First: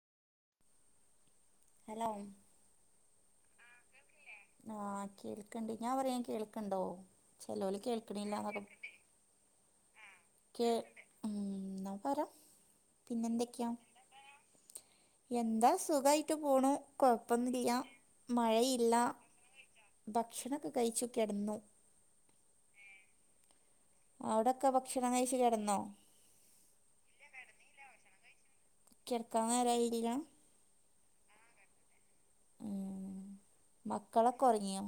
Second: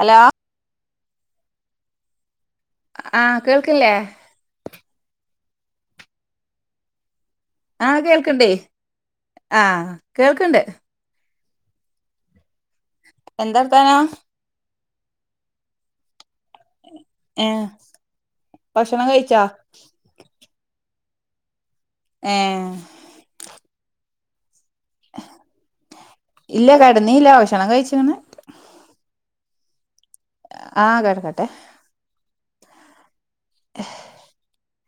Hello hello ആഹ കേൾക്കില്ലേ? ആഹ് കേൾക്ണ്ട് ഞാ പറിയ്ണെ കേൾക്ണ്ടോ? ആഹ് കേൾക്കണ്ടേ ആഹ് കേൾക്ക്ണ്ട് ഉം എന്നാ പറ പിന്നെ എന്താ എന്തൊക്കെയാ വർത്താനം എന്താ സുഖായിട്ട് പോണു ഏഹ് കൊഴപ്പൊന്നില്ല മഴയില്ല ഭക്ഷണം കഴിച്ചോ ഭക്ഷണക്ക കഴിച്ചു കിടന്നു ഏഹ് അവിടൊക്കെ ഭക്ഷണ കൈച്ചു കിടന്നോ ഇല്ല കട നീല ക്ഷണം കഴിച്ചിങ്ങെ കിടക്കാവൻന്നേരായിടല്ല ആഹ് കേടക്കട്ടെ മക്കളെ ക്കൊറങ്ങിയോ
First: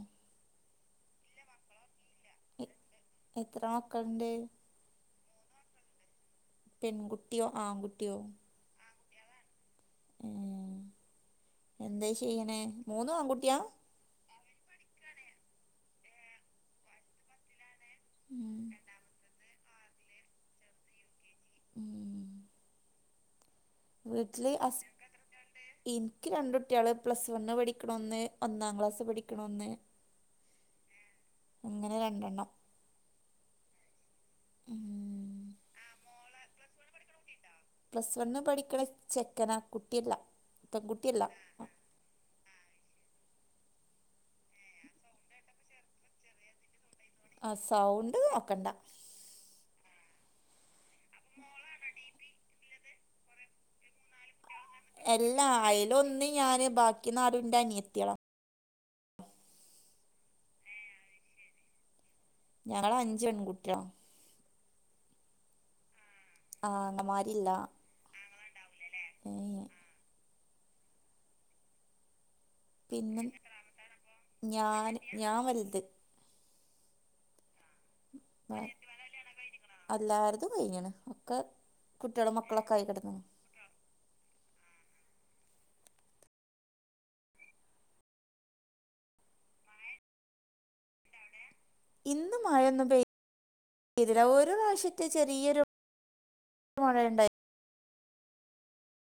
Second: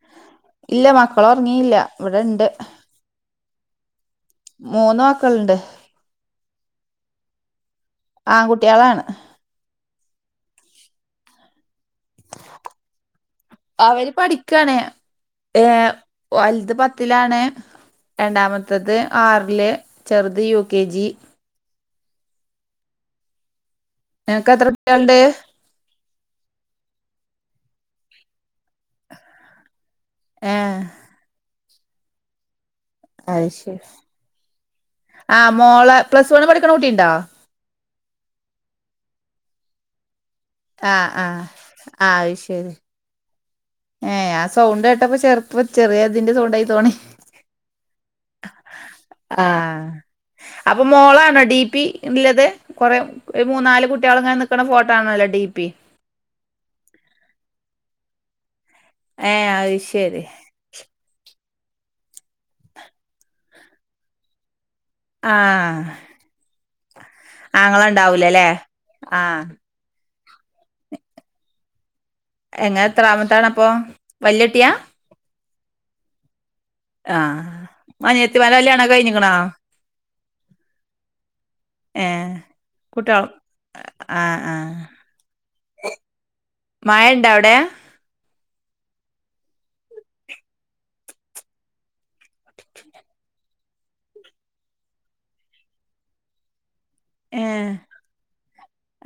ഇല്ല മക്കളോറങ്ങിയില്ല ഇവിടെണ്ട് എ എത്ര മക്കളുണ്ട് മൂന്നു ആക്കളുണ്ട് പെൺകുട്ടിയോ ആൺകുട്ടിയോ ആൺകുട്ട്യാളാണ് എന്താ ചെയ്യണേ മൂന്ന് ആൺകുട്ടിയാ അവര് പഠിക്കണേ ഏ വലുത് പത്തിലാണ് ഉം രണ്ടാമത്തത് ആറില് ചെറുത് യു കെ ജി ഉം നിനക്ക് വട്ടില് എത്ര അസ് കുട്ട്യാള്ണ്ട് ഇൻക്ക് രണ്ട്ട്ടിയെള് പ്ലസ് വണ് പഠിക്കണ ഒന്ന് ഒന്നാം ക്ലാസ് പഠിക്കണ ഒന്ന് ഏഹ് അങ്ങനെ രണ്ടെണ്ണം അയ്ശരി ഉം ആ മോളെ പ്ലസ് വണ് പഠിക്കണ കുട്ടിണ്ടോ പ്ലസ് വണ്ന് പഠിക്കണ ചെക്കനാ കുട്ടില്ല ആഹ് ആഹ് ആത് ശരി ഏ ഞാൻ സൗണ്ട് കേട്ടപ്പ ചെറുപ്പ ചെറിയതിന്റെ സൗണ്ട ആയി തോണി ആ സൗണ്ട് നോക്കണ്ട ആഹ് അപ്പൊ മോളാണോ ഡി പി ഉള്ളത് കുറെേ ഒരു മൂന്നാല് കുട്ടികള് അങ്ങനെ നക്കണ ഫോട്ടോ ആണല്ലോ ഡി എല്ലാ പി അയ്ല് ഒന്ന് ഞാന് ബാക്കി നാലുന്റെ അനിയത്തിയളാ ഏഹ് അയ്ശരി ഞങ്ങള അഞ്ച് പെൺകുട്ട്യാള ആഹ് ആങ്ങമാരില്ല ആങ്ങള ഉണ്ടാവൂലല്ലേ ആഹ് ഏഹ് എങ്ങനെ പിന്നെ എത്രാമത്താാണ് അപ്പോ വലിയട്ടിയാ ഞാൻ ഞാൻ വൽത് ആ മനേത്തിമാരെ കല്യാണോക്കെ കഴിഞ്ഞുക്കുണോ അല്ലാരുത്ും കഴിഞ്ണ് ഒക്കെ കുട്ടികളും ഏഹ് മക്കളൊക്കെ ആയി കിടന്ന് കുട്ടിയെൾ ആഹ് ആഹ് മഴണ്ട അവടെ ഇന്നുമഴന്നും പെയ്ത ഇതില രോ പ്രാഷ്യത്തെ ചെറിയൊരു ഉണ്ടായി ഏഹ്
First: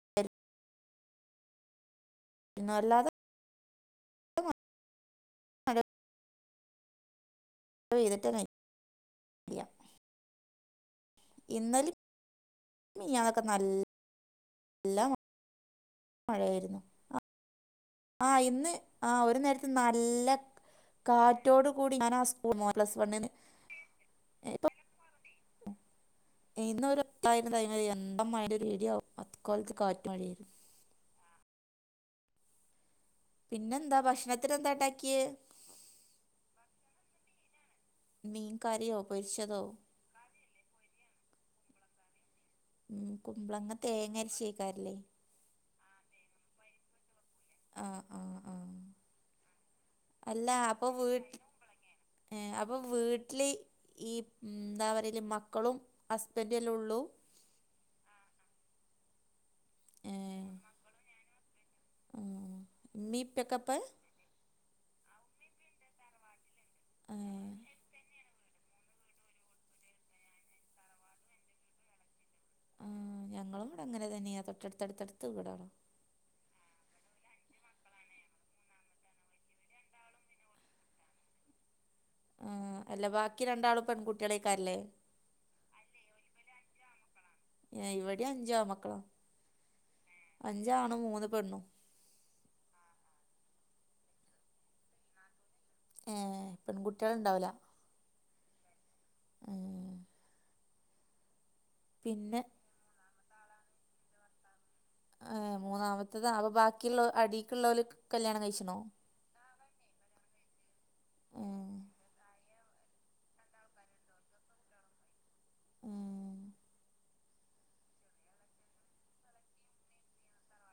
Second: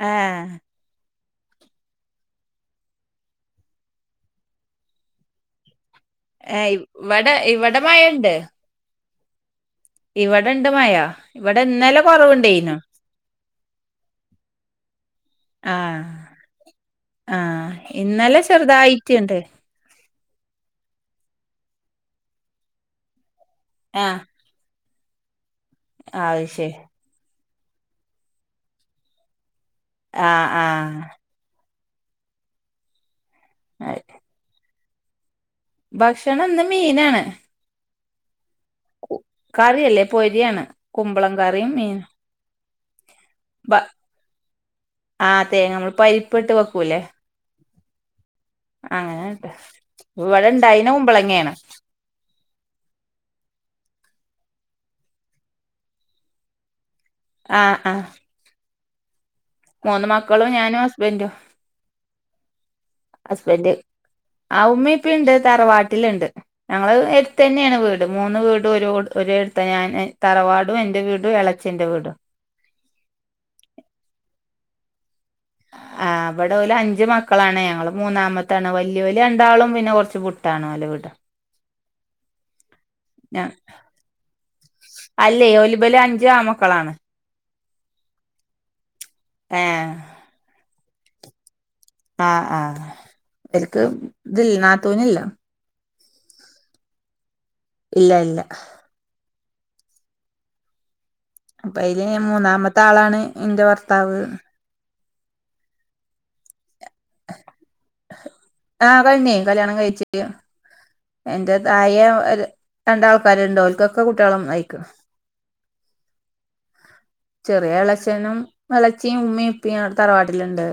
ഏഹ് പിന്ന അല്ലാതെ ഹലോ ഏയ്‌ ഇവിടെ ഇവിടെ ചെയ്തിട്ട ഇവിടെ ഇണ്ട് മയാ ഇവിടെ ഇന്നലെ കുറവുണ്ടായിന്ന് മിന്നാന്നോക്കെ നല്ല അല്ല ആഹ് മഴ വരുന്നു ആഹ് ഇന്നലെ ആ ചെറുതായിറ്റ്ണ്ട് ഒരു നേരത്ത് നല്ല കാറ്റോട് കൂടി ഞനാ ആ സ്പൂൺ പ്ലസ് വണ്ണിന് എ ആഹ് ഇപ്പൊ അത് ശരി ഇന്നൊരു [unintelligible] എന്താ മയൻ്റെ രു ഇ ട്യ അക്കോൽത്തെ കാ ആഹ് ആഹ് പിന്നെന്താ അത് ഭക്ഷണത്തിന് എന്താ ണ്ടാക്യേ ഭക്ഷണം ന്ന് മീനാണ് മീ കരയ കു കറിയല്ലേ പൊര്യാണ് കുമ്പളം കറിം മീൻ ഉം, കുമ്പളങ്ങ ബ തേങ്ങ അരച്ചേക്കാറില്ലേ ആതേ മ്മൾ പരിപ്പിട്ട് വെക്കൂലേ ആഹ് ആഹ് ആഹ് അങ്ങനെട്ട ഇവടെണ്ടായ്ന കുമ്പളങ്ങേണ് ഏ അപ്പൊ വീട്ട്ല് ഈ ന്താ പറ്യലെ മക്കളും ഹസ്ബൻ്റെ ല്ലേള്ളൂ ആഹ് ആഹ് മൂന്ന് ഏഹ് മക്കളും ഞാനും ഹസ്ബൻ്റും ആഹ്. ഉമ്മീം ഉപ്പയൊക്കെ ഹസ്ബന്റ് ഇപ്പൊ ആഹ് ഉമ്മിം ഇപ്പീണ്ട് തറവാട്ടില്ണ്ട് ഞങ്ങള് ഏഹ് എട്ത്തന്നെണ് വീട് മൂന്ന് വീടു ഒരോട് ഒരേട്ത്ത ഞാന് തറവാടുഎന്റെ വീടു ഇളേച്ചന്റെ വീടു ആഹ് ഞങ്ങളവ്ടെ അങ്ങന തെന്നെയാ തൊട്ടട്ത്തട്ത്തട്ത്ത് വീടാണ് ആഹ് ഇബടെ ഓല് അഞ്ച് മക്കളാണ് ഞങ്ങള് മൂന്നാമത്താണ് വല്യേല് രണ്ടാളും പിന്നെ കൊർച്ച് വ്ട്ടാണ് ഓലെ വീട് ആഹ് അല്ല ബാക്കി രണ്ടാളും പെൺകുട്യേളയ്ക്കാര്ല്ലേ അല്ലേയ് ഓല് ഇബലഞ്ച് ആമക്കളാണ് ഏഹ് ഇവിടിം അഞ്ചു ആമക്കള ഏഹ് അഞ്ചാണും മൂന്ന് പെണ്ണും ആഹ് ആഹ് ഇബൽക്ക് തില്ല നാത്തൂനില്ല ഏഹ് പെൺകുട്യേള്ണ്ടാവൂല ഇല്ല ഇല്ല ഏഹ് പ്പഅയ്ല് പിന്നെ മൂന്നാമത്താളാണ് ഇന്റെ ഭർത്താവ് ഏഹ് മൂന്നാമത്തതാ അപ്പൊ ബാക്കിള്ളോ അടീക്ക്ള്ളോല് ക് കല്യാണം കഴിച്ച്ണോ പ്പ ന്നൈ കല്യാണം കഴിച്ചില്യ എന്റെ ഏഹ് തായെ ഒര രണ്ടാൾക്കാര്ണ്ട് ഓൽക്കൊക്കെ കുട്യേളും അയ്‌ക്ക്ണ് ആഹ് ചെറിയ എളേച്ചനും എളേച്ചിയും മ്മിം പ്പിംഅവ്ടെ തറവാട്ടില്ണ്ട്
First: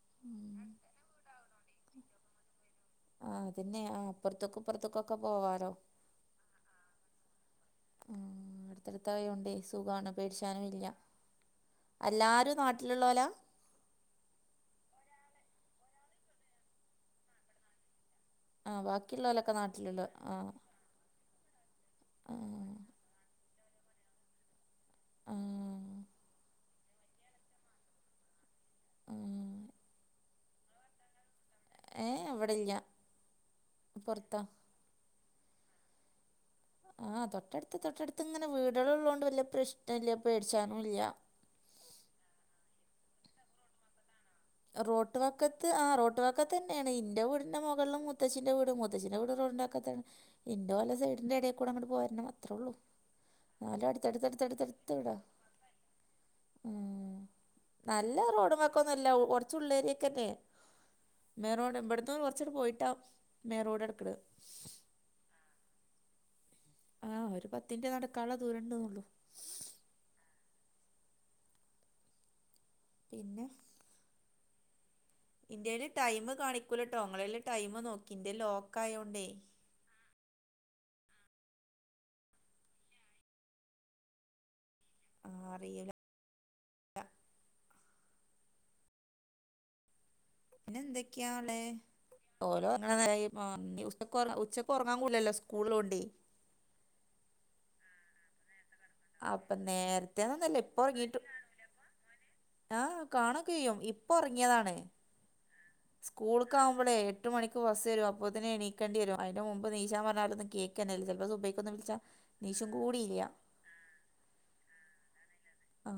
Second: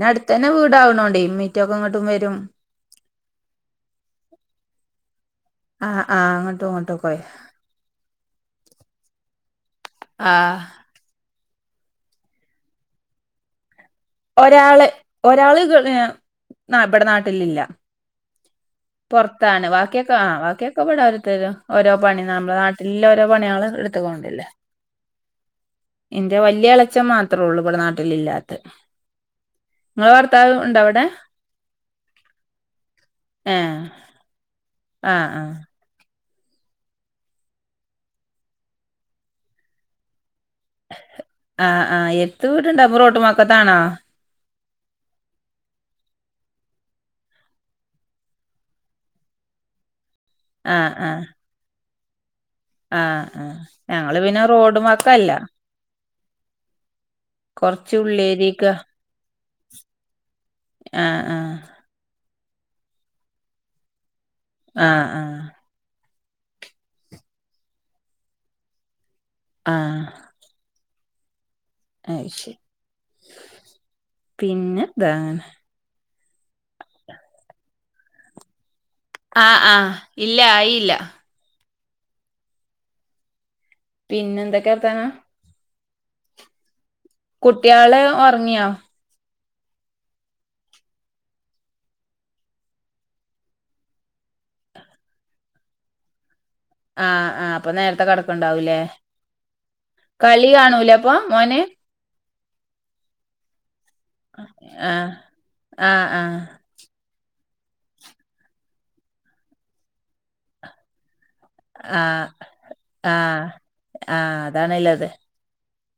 ന്നട്ത്തന്നെ ഉം വീടാവ്ണോണ്ടേ മ്മിറ്റൊക്കൊങ്ങട്ടും വരും ആഹ് അതന്നെ ആ അപ്പൊർത്ത്ക്കും പ്പർത്ത്ക്കൊക്കെ പോവാലോ ആഹ് ആഹ് അങ്ങട്ടും ഇങ്ങട്ടൊക്കൊയ് അട്ത്തട്ത്തായോണ്ടേ സുഖാണ് പേടി ആഹ് ഷാനുല്യ അല്ലാരും നാട്ടില്ള്ളോലാ ഒരാള് ഒരാള്ഗ് ഏഹ് നാ ഇബടെ നാട്ടിലില്ല ആ ബാക്കിയുള്ളോലൊക്കെ പൊർത്താണ് നാട്ടിലുള്ള വാക്കിയൊക്കെ ആ ആഹ് വാക്കിയൊ ഇപ്പവടെഓരോര്ത്തരു ഓരോ പണി ആ നമ്മ്ളെ നാട്ടിൽല്ല ഓരോ പണ്യേള് ഇട് ത്ഗോണ്ടില്ലേ ആ ഇന്റെ വല്യ എളേച്ചം മാത്രള്ളൂ ഇപടെ നാട്ടില് ഇല്ലാത്തഅ് ആഹ് ഇങ്ങളെ ഭർത്താവ് ഉണ്ടോ വ്ടെ ഏഹ് ഇവിടല്യ ഏഹ് പൊർത്താ ആഹ് ആഹ് ആഹ് തൊട്ടട്ത്ത് തൊട്ടട്ത്ത് ങ്ങനെ വീടേള് ള്ളോണ്ട് വല്യ പ്രശ്നല്യ പേട്ച്ചാനുല്യ ആഹ് ആഹ് എര്ത്ത് വീട്ണ്ടോ പ്പം റോട്ടുംവക്കത്താണോ റോട്ട് വക്കത്ത് ആ റോട്ട് വക്ക തന്നെയാണ് ഇന്റെ വീടിൻന്റെ മുകളില് മുത്തച്ഛിന്റെ വീട് മുത്തച്ഛിന്റെ വീട് റോഡിന്റെ വക്കത്ത് ഇന്റെ ആഹ് ഓലെ ആഹ് സൈഡിന്റെ എടൽ കൂടെ അങ്ങട് പോരണം അത്രേ ഉള്ളൂ ആഹ് ആഹ് എന്നാലും ഞങ്ങള് പിന്നെ റോഡും അടുത്തടുത്തടുത്തടുത്തടുത്ത് വിടാം വക്കല്ല ഉം കൊറച്ച് നല്ല റോഡും ഉള്ളേരിക്ക വക്കൊന്നല്ല കൊർ കൊറച്ചുള്ളേരിയൊക്കെ തന്നെയെ ആഹ് ആഹ് മെയിൻറോഡ ഇബടുന്ന് കൊറച്ചണ് പോയിട്ടാ മെയിൻ റോഡ് കെടക്ക്ണെ ആഹ് ആഹ് ആഹ് ഒരു പത്ത് മിനുട്ട് നടക്കാള്ള ദൂരണ്ട്ന്നൊള്ളു ആഹ് അയ് ശരി പിന്നെ പിന്നെന്താങ്ങെ ടൈമ് കാണിക്കൂലട്ടൊ ഇങ്ങളേൽ ടൈമ് നോക്കി ന്റെ ലോക്ക് ക്കായോണ്ടേ ആഹ് ആഹ് ഇല്ല ആയില്ല പിന്നെ എന്തൊക്കെ വർത്താനം ആഹ് അറിയില്ല കുട്ട്യാള് ഒറങ്ങിയോ പിന്നെ എന്തൊക്കെയാണ് [unintelligible] സ്കൂൾ ഉള്ള കൊണ്ടേ. ആഹ് ആഹ് അപ്പൊ നേരത്തെ കിടക്കുണ്ടാവൂല്ലേ? അപ്പൊ നേരത്തന്ന ഒന്നല്ല ഇപ്പ ഒറങ്ങീട്ടു മോന് ആഹ് കാണു ഒക്കെ ചെയ്യും ഇപ്പൊ ഒറങ്ങിയതാണ് ആഹ് ആഹ് ആഹ് സ്കൂൾക്ക ള എട്ട് മണിക്ക് ബസ് വരും അപ്പോത്തിനും നീക്കണ്ടി വരും അതിന്റെ മുമ്പ് നീച പറഞ്ഞാലൊന്നും കേൾക്കന്നെ ഇല്ല ചിലപ്പോ സു ആഹ് ആഹ് ആഹ് അതാ നല്ലത് ആ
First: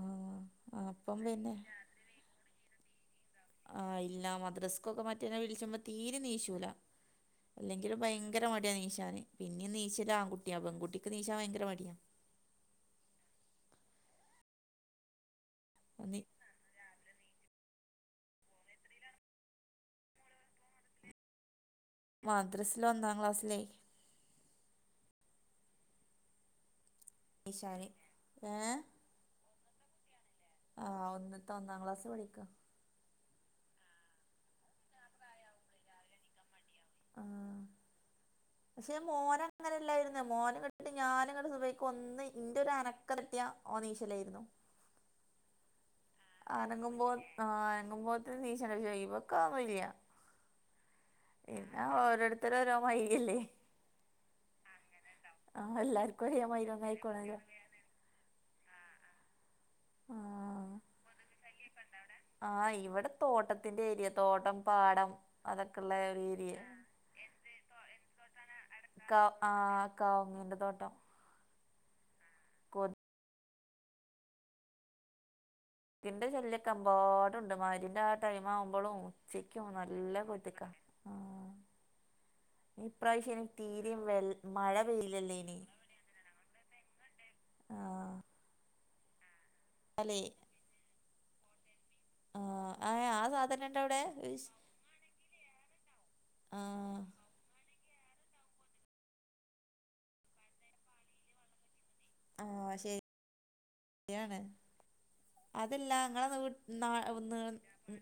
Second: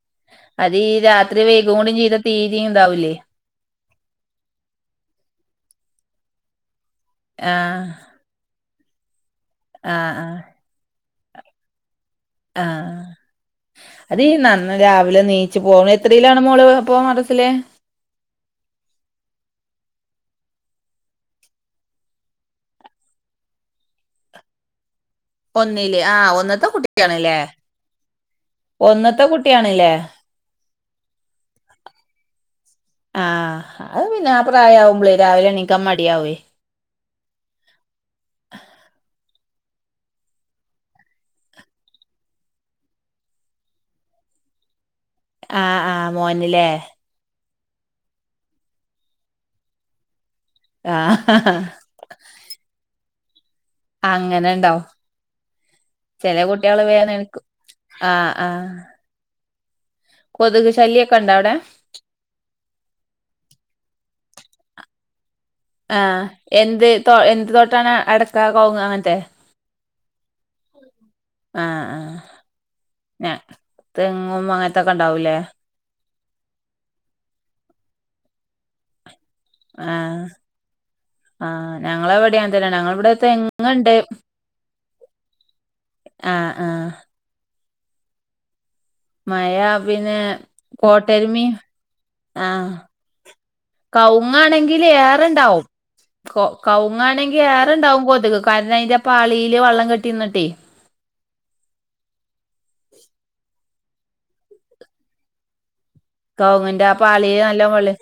അത് ഈ അപ്പം രാത്രി പിന്നെ വൈകും കൂടെ ചെയ്ത തീരെ ഇതാവൂല്ലേ? ആഹ് ഇല്ല മദ്രസ്കൊക്കെ മറ്റേന്നെ വിളിചുമ്പോ തീരെ നീച്ചൂല ആഹ് അല്ലെങ്കിലും ഭയങ്കര മടിയാ നി ച്ചാന് പിന്നെ നീചലൂ ആഹ് ആഹ് ആൺകുട്ടിയാ പെൺകുട്ടിക്ക് നീചാൻ ഭയങ്കര മടിയാ ആഹ് അത് നന്ന രാവിലെ നീ ച്ചി പോണ നി- എത്രയിലാണ് മോള് അപ്പൊ മദ്രസ്സില്? മദ്രസില് ഒന്നാം ക്ലാസ്സില്. ഒന്നില് ആഹ് ഒന്ന്ത്തെ കുട്ടിയാ ണ്ല്ലേ നിശാന് ഏഹ് ഒന്ന്ത്തെ കുട്ടിയാണ്ല്ലേ? ആഹ് ഒന്ന്ത്തെ ഒന്നാം ക്ലാസ് പഠിക്കാ ആഹ് അത് പിന്നെ ആ പ്രായമാവുമ്പളേ രാവിലെ എണിക്കാ മടിയാവേ ആഹ് പക്ഷെ മോന് അങ്ങനെല്ലായിരുന്നു മോന് ഞാന് ഇങ്ങട് സുബ്ഹിക്ക് ഒന്ന് ഇന്റെ ഒരു അന ക്കം കിട്ടിയാ ഓൻ നീച്ചലായിരുന്നു ആഹ് ആഹ് മോൻ അനങ്ങുമ്പോ ആഹ് അനങ്ങുമ്പോ ത്തിന്നീച്ചലെയ്യും ഇവക്ക അ വയ്യ ആഹ് പിന്നെ ഓരോരുത്തരും ഓരോ മാതിരി അല്ലേ? അങ്ങനെ ഉണ്ടാവും ആഹ് എല്ലാർക്കും ചെല ഒരേ മാതിരി കുട്ടികള് ഒന്നും ആയിക്കോളണല്ലോ വേന്നീക്കും ആഹ് ആഹ് കൊതുക് ആഹ് ശല്യ ഒക്കെ ഉണ്ടോ അവിടെ? ആഹ് ഇവിടെ തോട്ടത്തിന്റെ ഏരിയ തോട്ടം പാടം അതൊക്കെള്ള ആഹ് ഒരു ഏരിയ എന്ത് തോ എന്ത് തോട്ടാണ് അടക്ക കവുങ്ങ് അങ്ങനത്തെ ക ആഹ് കവുങ്ങിൻ്റെ തോട്ടം ആഹ് ആഹ് കോ തെങ്ങും അങ്ങനത്തൊക്കെ ഉണ്ടാവൂല്ലേ? ന്റെ ശല്യ ഒക്കെ അമ്പാടുണ്ട് മഗരിബിന്റെ ആ ടൈം ആവുമ്പോളും ഉച്ചക്കും നല്ല ആഹ് കൊതുകാണ് ആഹ് ഞങ്ങളെ ഇവിടെ അങ്ങനെ തന്നെയാണ് ഞങ്ങളെ ഇവിടെ ഇനി തെങ്ങുണ്ട് തീരെയും വെൽ മഴ പെയ്യില്ലല്ലേ ഇനി ആഹ് ആഹ്. ആഹ്. മഴ പിന്നെ കോട്ടരുമി ആഹ് അയ ആദ് കവുങ്ങ് ആണെങ്കിൽ ഏറെണ്ടാവും ആ കവുങ്ങ് ആണെ ഏറണ്ടാവും കൊതുക് കാരണം അതിന്റെ പാളിയില് വള്ളം കെട്ടി നിന്നിട്ടേ. ആഹ് ശരിയാണ്. അതല്ല നിങ്ങളെ വീട്ട് കവുങ്ങിന്റെ നാ ആ ന് പാളിയില് നല്ലോം വെള്ളം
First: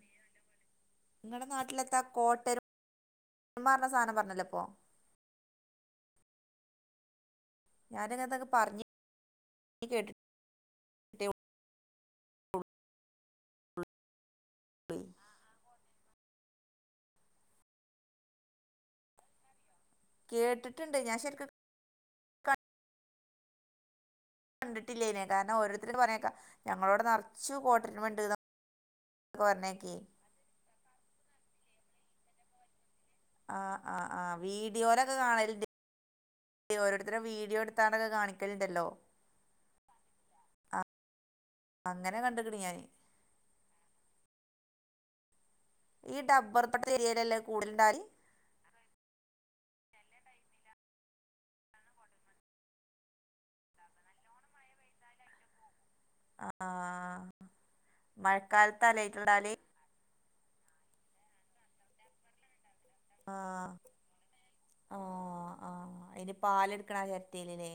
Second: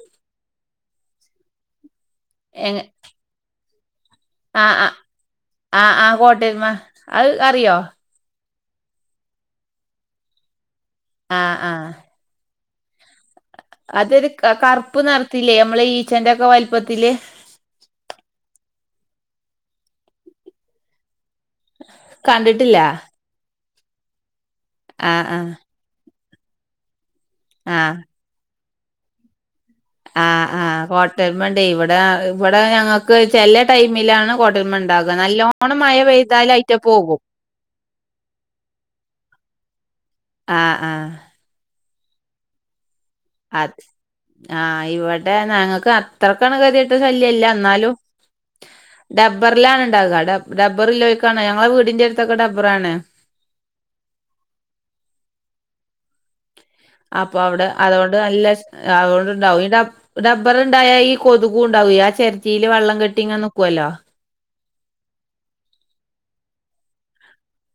നിങ്ങളടെ നാട്ടിലെന്താ കോട്ടരുമി എങ്ങ എന്ന് പറഞ്ഞ സാധനം പറഞ്ഞല്ലോ ഇപ്പൊ? ആഹ് ആഹ് ആഹ് ആഹ് കൊട്ടരുമ അത് അറിയോ? ഞാനങ്ങന്തൊക്കെ പറഞ്ഞ് കേട്ടി ആഹ് ആഹ്. ഉള്ളൂ അതൊരു കറുപ്പ് നിറത്തില്ലേ നമ്മള് ഈച്ചന്റെ ഒക്കെ വലിപ്പത്തില് കേട്ടിട്ടുണ്ട് ഞാൻ ശരിക്കു കണ്ടിട്ടില്ല. കണ്ടിട്ടില്ലേ ഇനെ ആഹ് ആഹ് കാരണം ഓരോരുത്തരുടെ പറയണക്കാം ഞങ്ങളവിടെ നിറച്ച് ആഹ് കൊട്ടരുമ ഉണ്ട് കൊറഞ്ഞേക്കി ആഹ് ആഹ് കോട്ടരുമണ്ടേ ഇവടെ ഇവടെ ഞങ്ങ ക്ക് ആ ചെല ആ ആ ടൈമിലാണ് കോട്ടരുമ ഇണ്ടാക വീഡിയോയിലൊക്കെ കാണലുണ്ട് നല്ലോണം മഴ പെയ്താലയ്റ്റ പോകും തണ്ക കാണിക്കലുണ്ടല്ലോ ആഹ് ആഹ് അങ്ങനെ കണ്ട്ക്കണ് ഞാന് അത ആഹ് ഇവിടെ ഞങ്ങക്ക് ഈ അത്രക്കണ് ഡബ്ബർ തോട്ട ഗതികെട്ട ശല്യം ഏരിയയിലല്ലേ ഇല്ല ന്നാലും കൂടുതലുണ്ടാല് ഡബ്ബറിലാണ് ഇണ്ടാക ഡബ്ബറിലോർക്കാണ് ഞങ്ങളെ വീടിന്റെടുത്തൊക്കെഡബ്ബറാണ് ആഹ് അപ്പൊ അവിടെ അതോണ്ട് നല്ല സ് ആയിട്ടുണ്ടാല് അതോണ്ടുണ്ടാവും ഇയിൻ്റെ അ ഡബ്ബറുണ്ടായ ഈ കൊതുകുണ്ടാവേ ആ ചെരട്ടില് വെള്ളം കെട്ട ആഹ് ആ ആഹ് അയിൻ്റെ പാല് ഇടുക്കണ ചെരട്ടേല് ല്ലേ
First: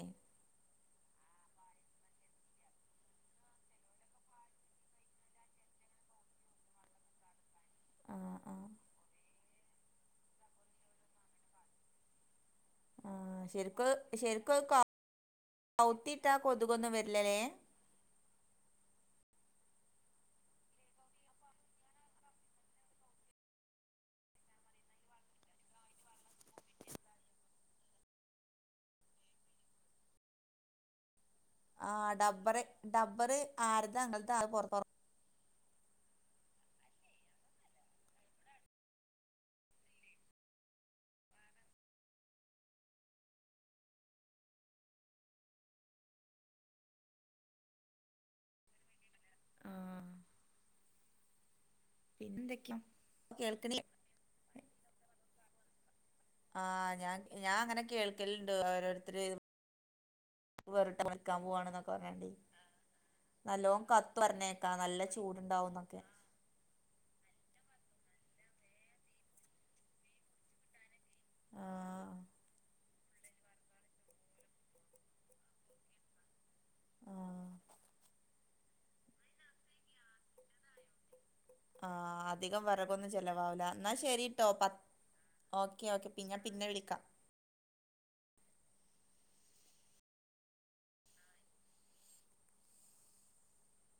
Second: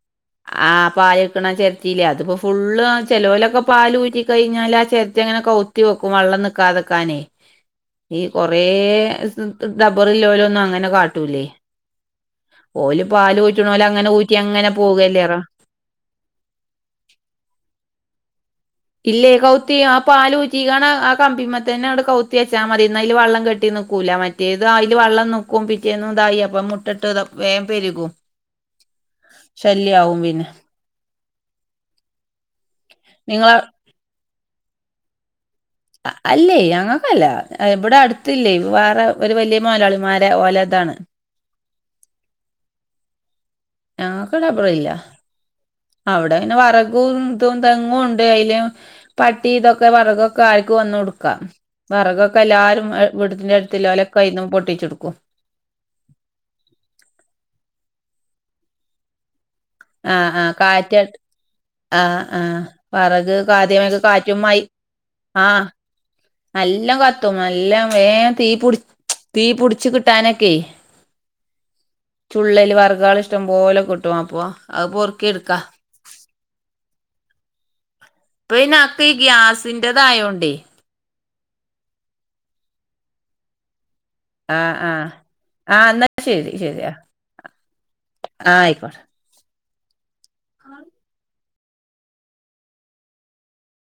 ആ പാലടക്കണ ചെരട്ടീല്ലേ അതിപ്പോ ഫുള്ള് ചെലോലൊക്കെ പാല് ഊറ്റി കഴിഞ്ഞാല് ആ ചെരട്ടങ്ങനെ കവു വുത്തി വെക്കും വെള്ളം നിക്കാതെക്കാനേ ആ ഈ ആ കൊറേ സ് ഡബറില്ലോരൊന്നും അങ്ങനെ കാട്ടൂല്ലേ ഓല് ആ പാല് ഊറ്റണോല് ശരിക്കും അങ്ങനെ ഊറ്റി ശരിക്കും അങ്ങനെ അത് പോകല്ലേറ കൗത്തിട്ടാ കൊതുകൊന്നും വരില്ലല്ലേ ഇല്ലേ കൗത്തി ആ പാല് ഊറ്റികണ ആ കമ്പിമ്മേ തന്നെ അങ്ങട് കൗത്തി വെച്ചാ മതി ന്നാ അയില് വെള്ളം കെട്ടി നിക്കൂല മ ഇത് അയില് വെള്ളം നിക്കും പിറ്റേന്നും ഇതായി അപ്പ മുട്ടട്ട് ത വേഗം പെരുകും ശല്യാവും പിന്നെ ആ ഡബറ് ഡബറ് നിങ്ങള ആര്താ ഇങ്ങൽത്ത് ആകെ പൊറത്തോ അല്ലേ അങ്ങൾക്കല്ല ഇബടെ അടുത്തില്ലേ വേറെ ഒരു വല്ല്യ മൊയ്ലാളിമാര ഓലെതാണ് ഞങ്ങക്ക് ഡബറില്ല അവിടെ അയിന് വറകും ഇതും തെങ്ങും ഇണ്ട് അയില് പട്ടി ഇതൊക്കെ ആ വെറകൊക്കെ ആർക്കും വന്നു ഇടുക്കാം വെറകൊക്കെ പിന്നെന്തൊക്കെയാ എല്ലാരും വീടിന്റെ കേൾക്കണി അടുത്തുലൊലൊ കൈയിന്നും പൊട്ടിച്ചിടുക്കും ആഹ് ഞാൻ ഞാൻ അങ്ങനെ കേൾക്കലുണ്ട് ഓരോരുത്തര് ആഹ് ആഹ് വേറിട്ട കാറ്റട് വിളിക്കാൻ പോവാണെന്നൊക്കെ ആഹ് പറഞ്ഞാണ്ട് ആഹ് വെറക് കാദ്യമെക്കെ കാറ്റുമയ് ചൂടുണ്ടാവുന്ന നല്ലോം കത്തും നല്ലോം വേം തീപുടി തീപുടിച്ച് കിട്ടാനൊക്കെ ആ ചുള്ളല് വെറകള് ഇഷ്ടം പോലെ കിട്ടും അപ്പൊ അത് പൊറുക്കിടുക്കാ ആഹ് പ്പൊ ഇയ്നാത്ത് ഈ ഗ്യാസിൻ്റെതായോണ്ടേ ആ അധികം വെറകൊന്നും ചെലവാവില്ല ഇന്നാ ശരി ആഹ് ആഹ് ആഹ് എന്നാ ശരി പിന്നെ ശരിയാ വിളിക്കാം ആ ആയിക്കോട്ടെ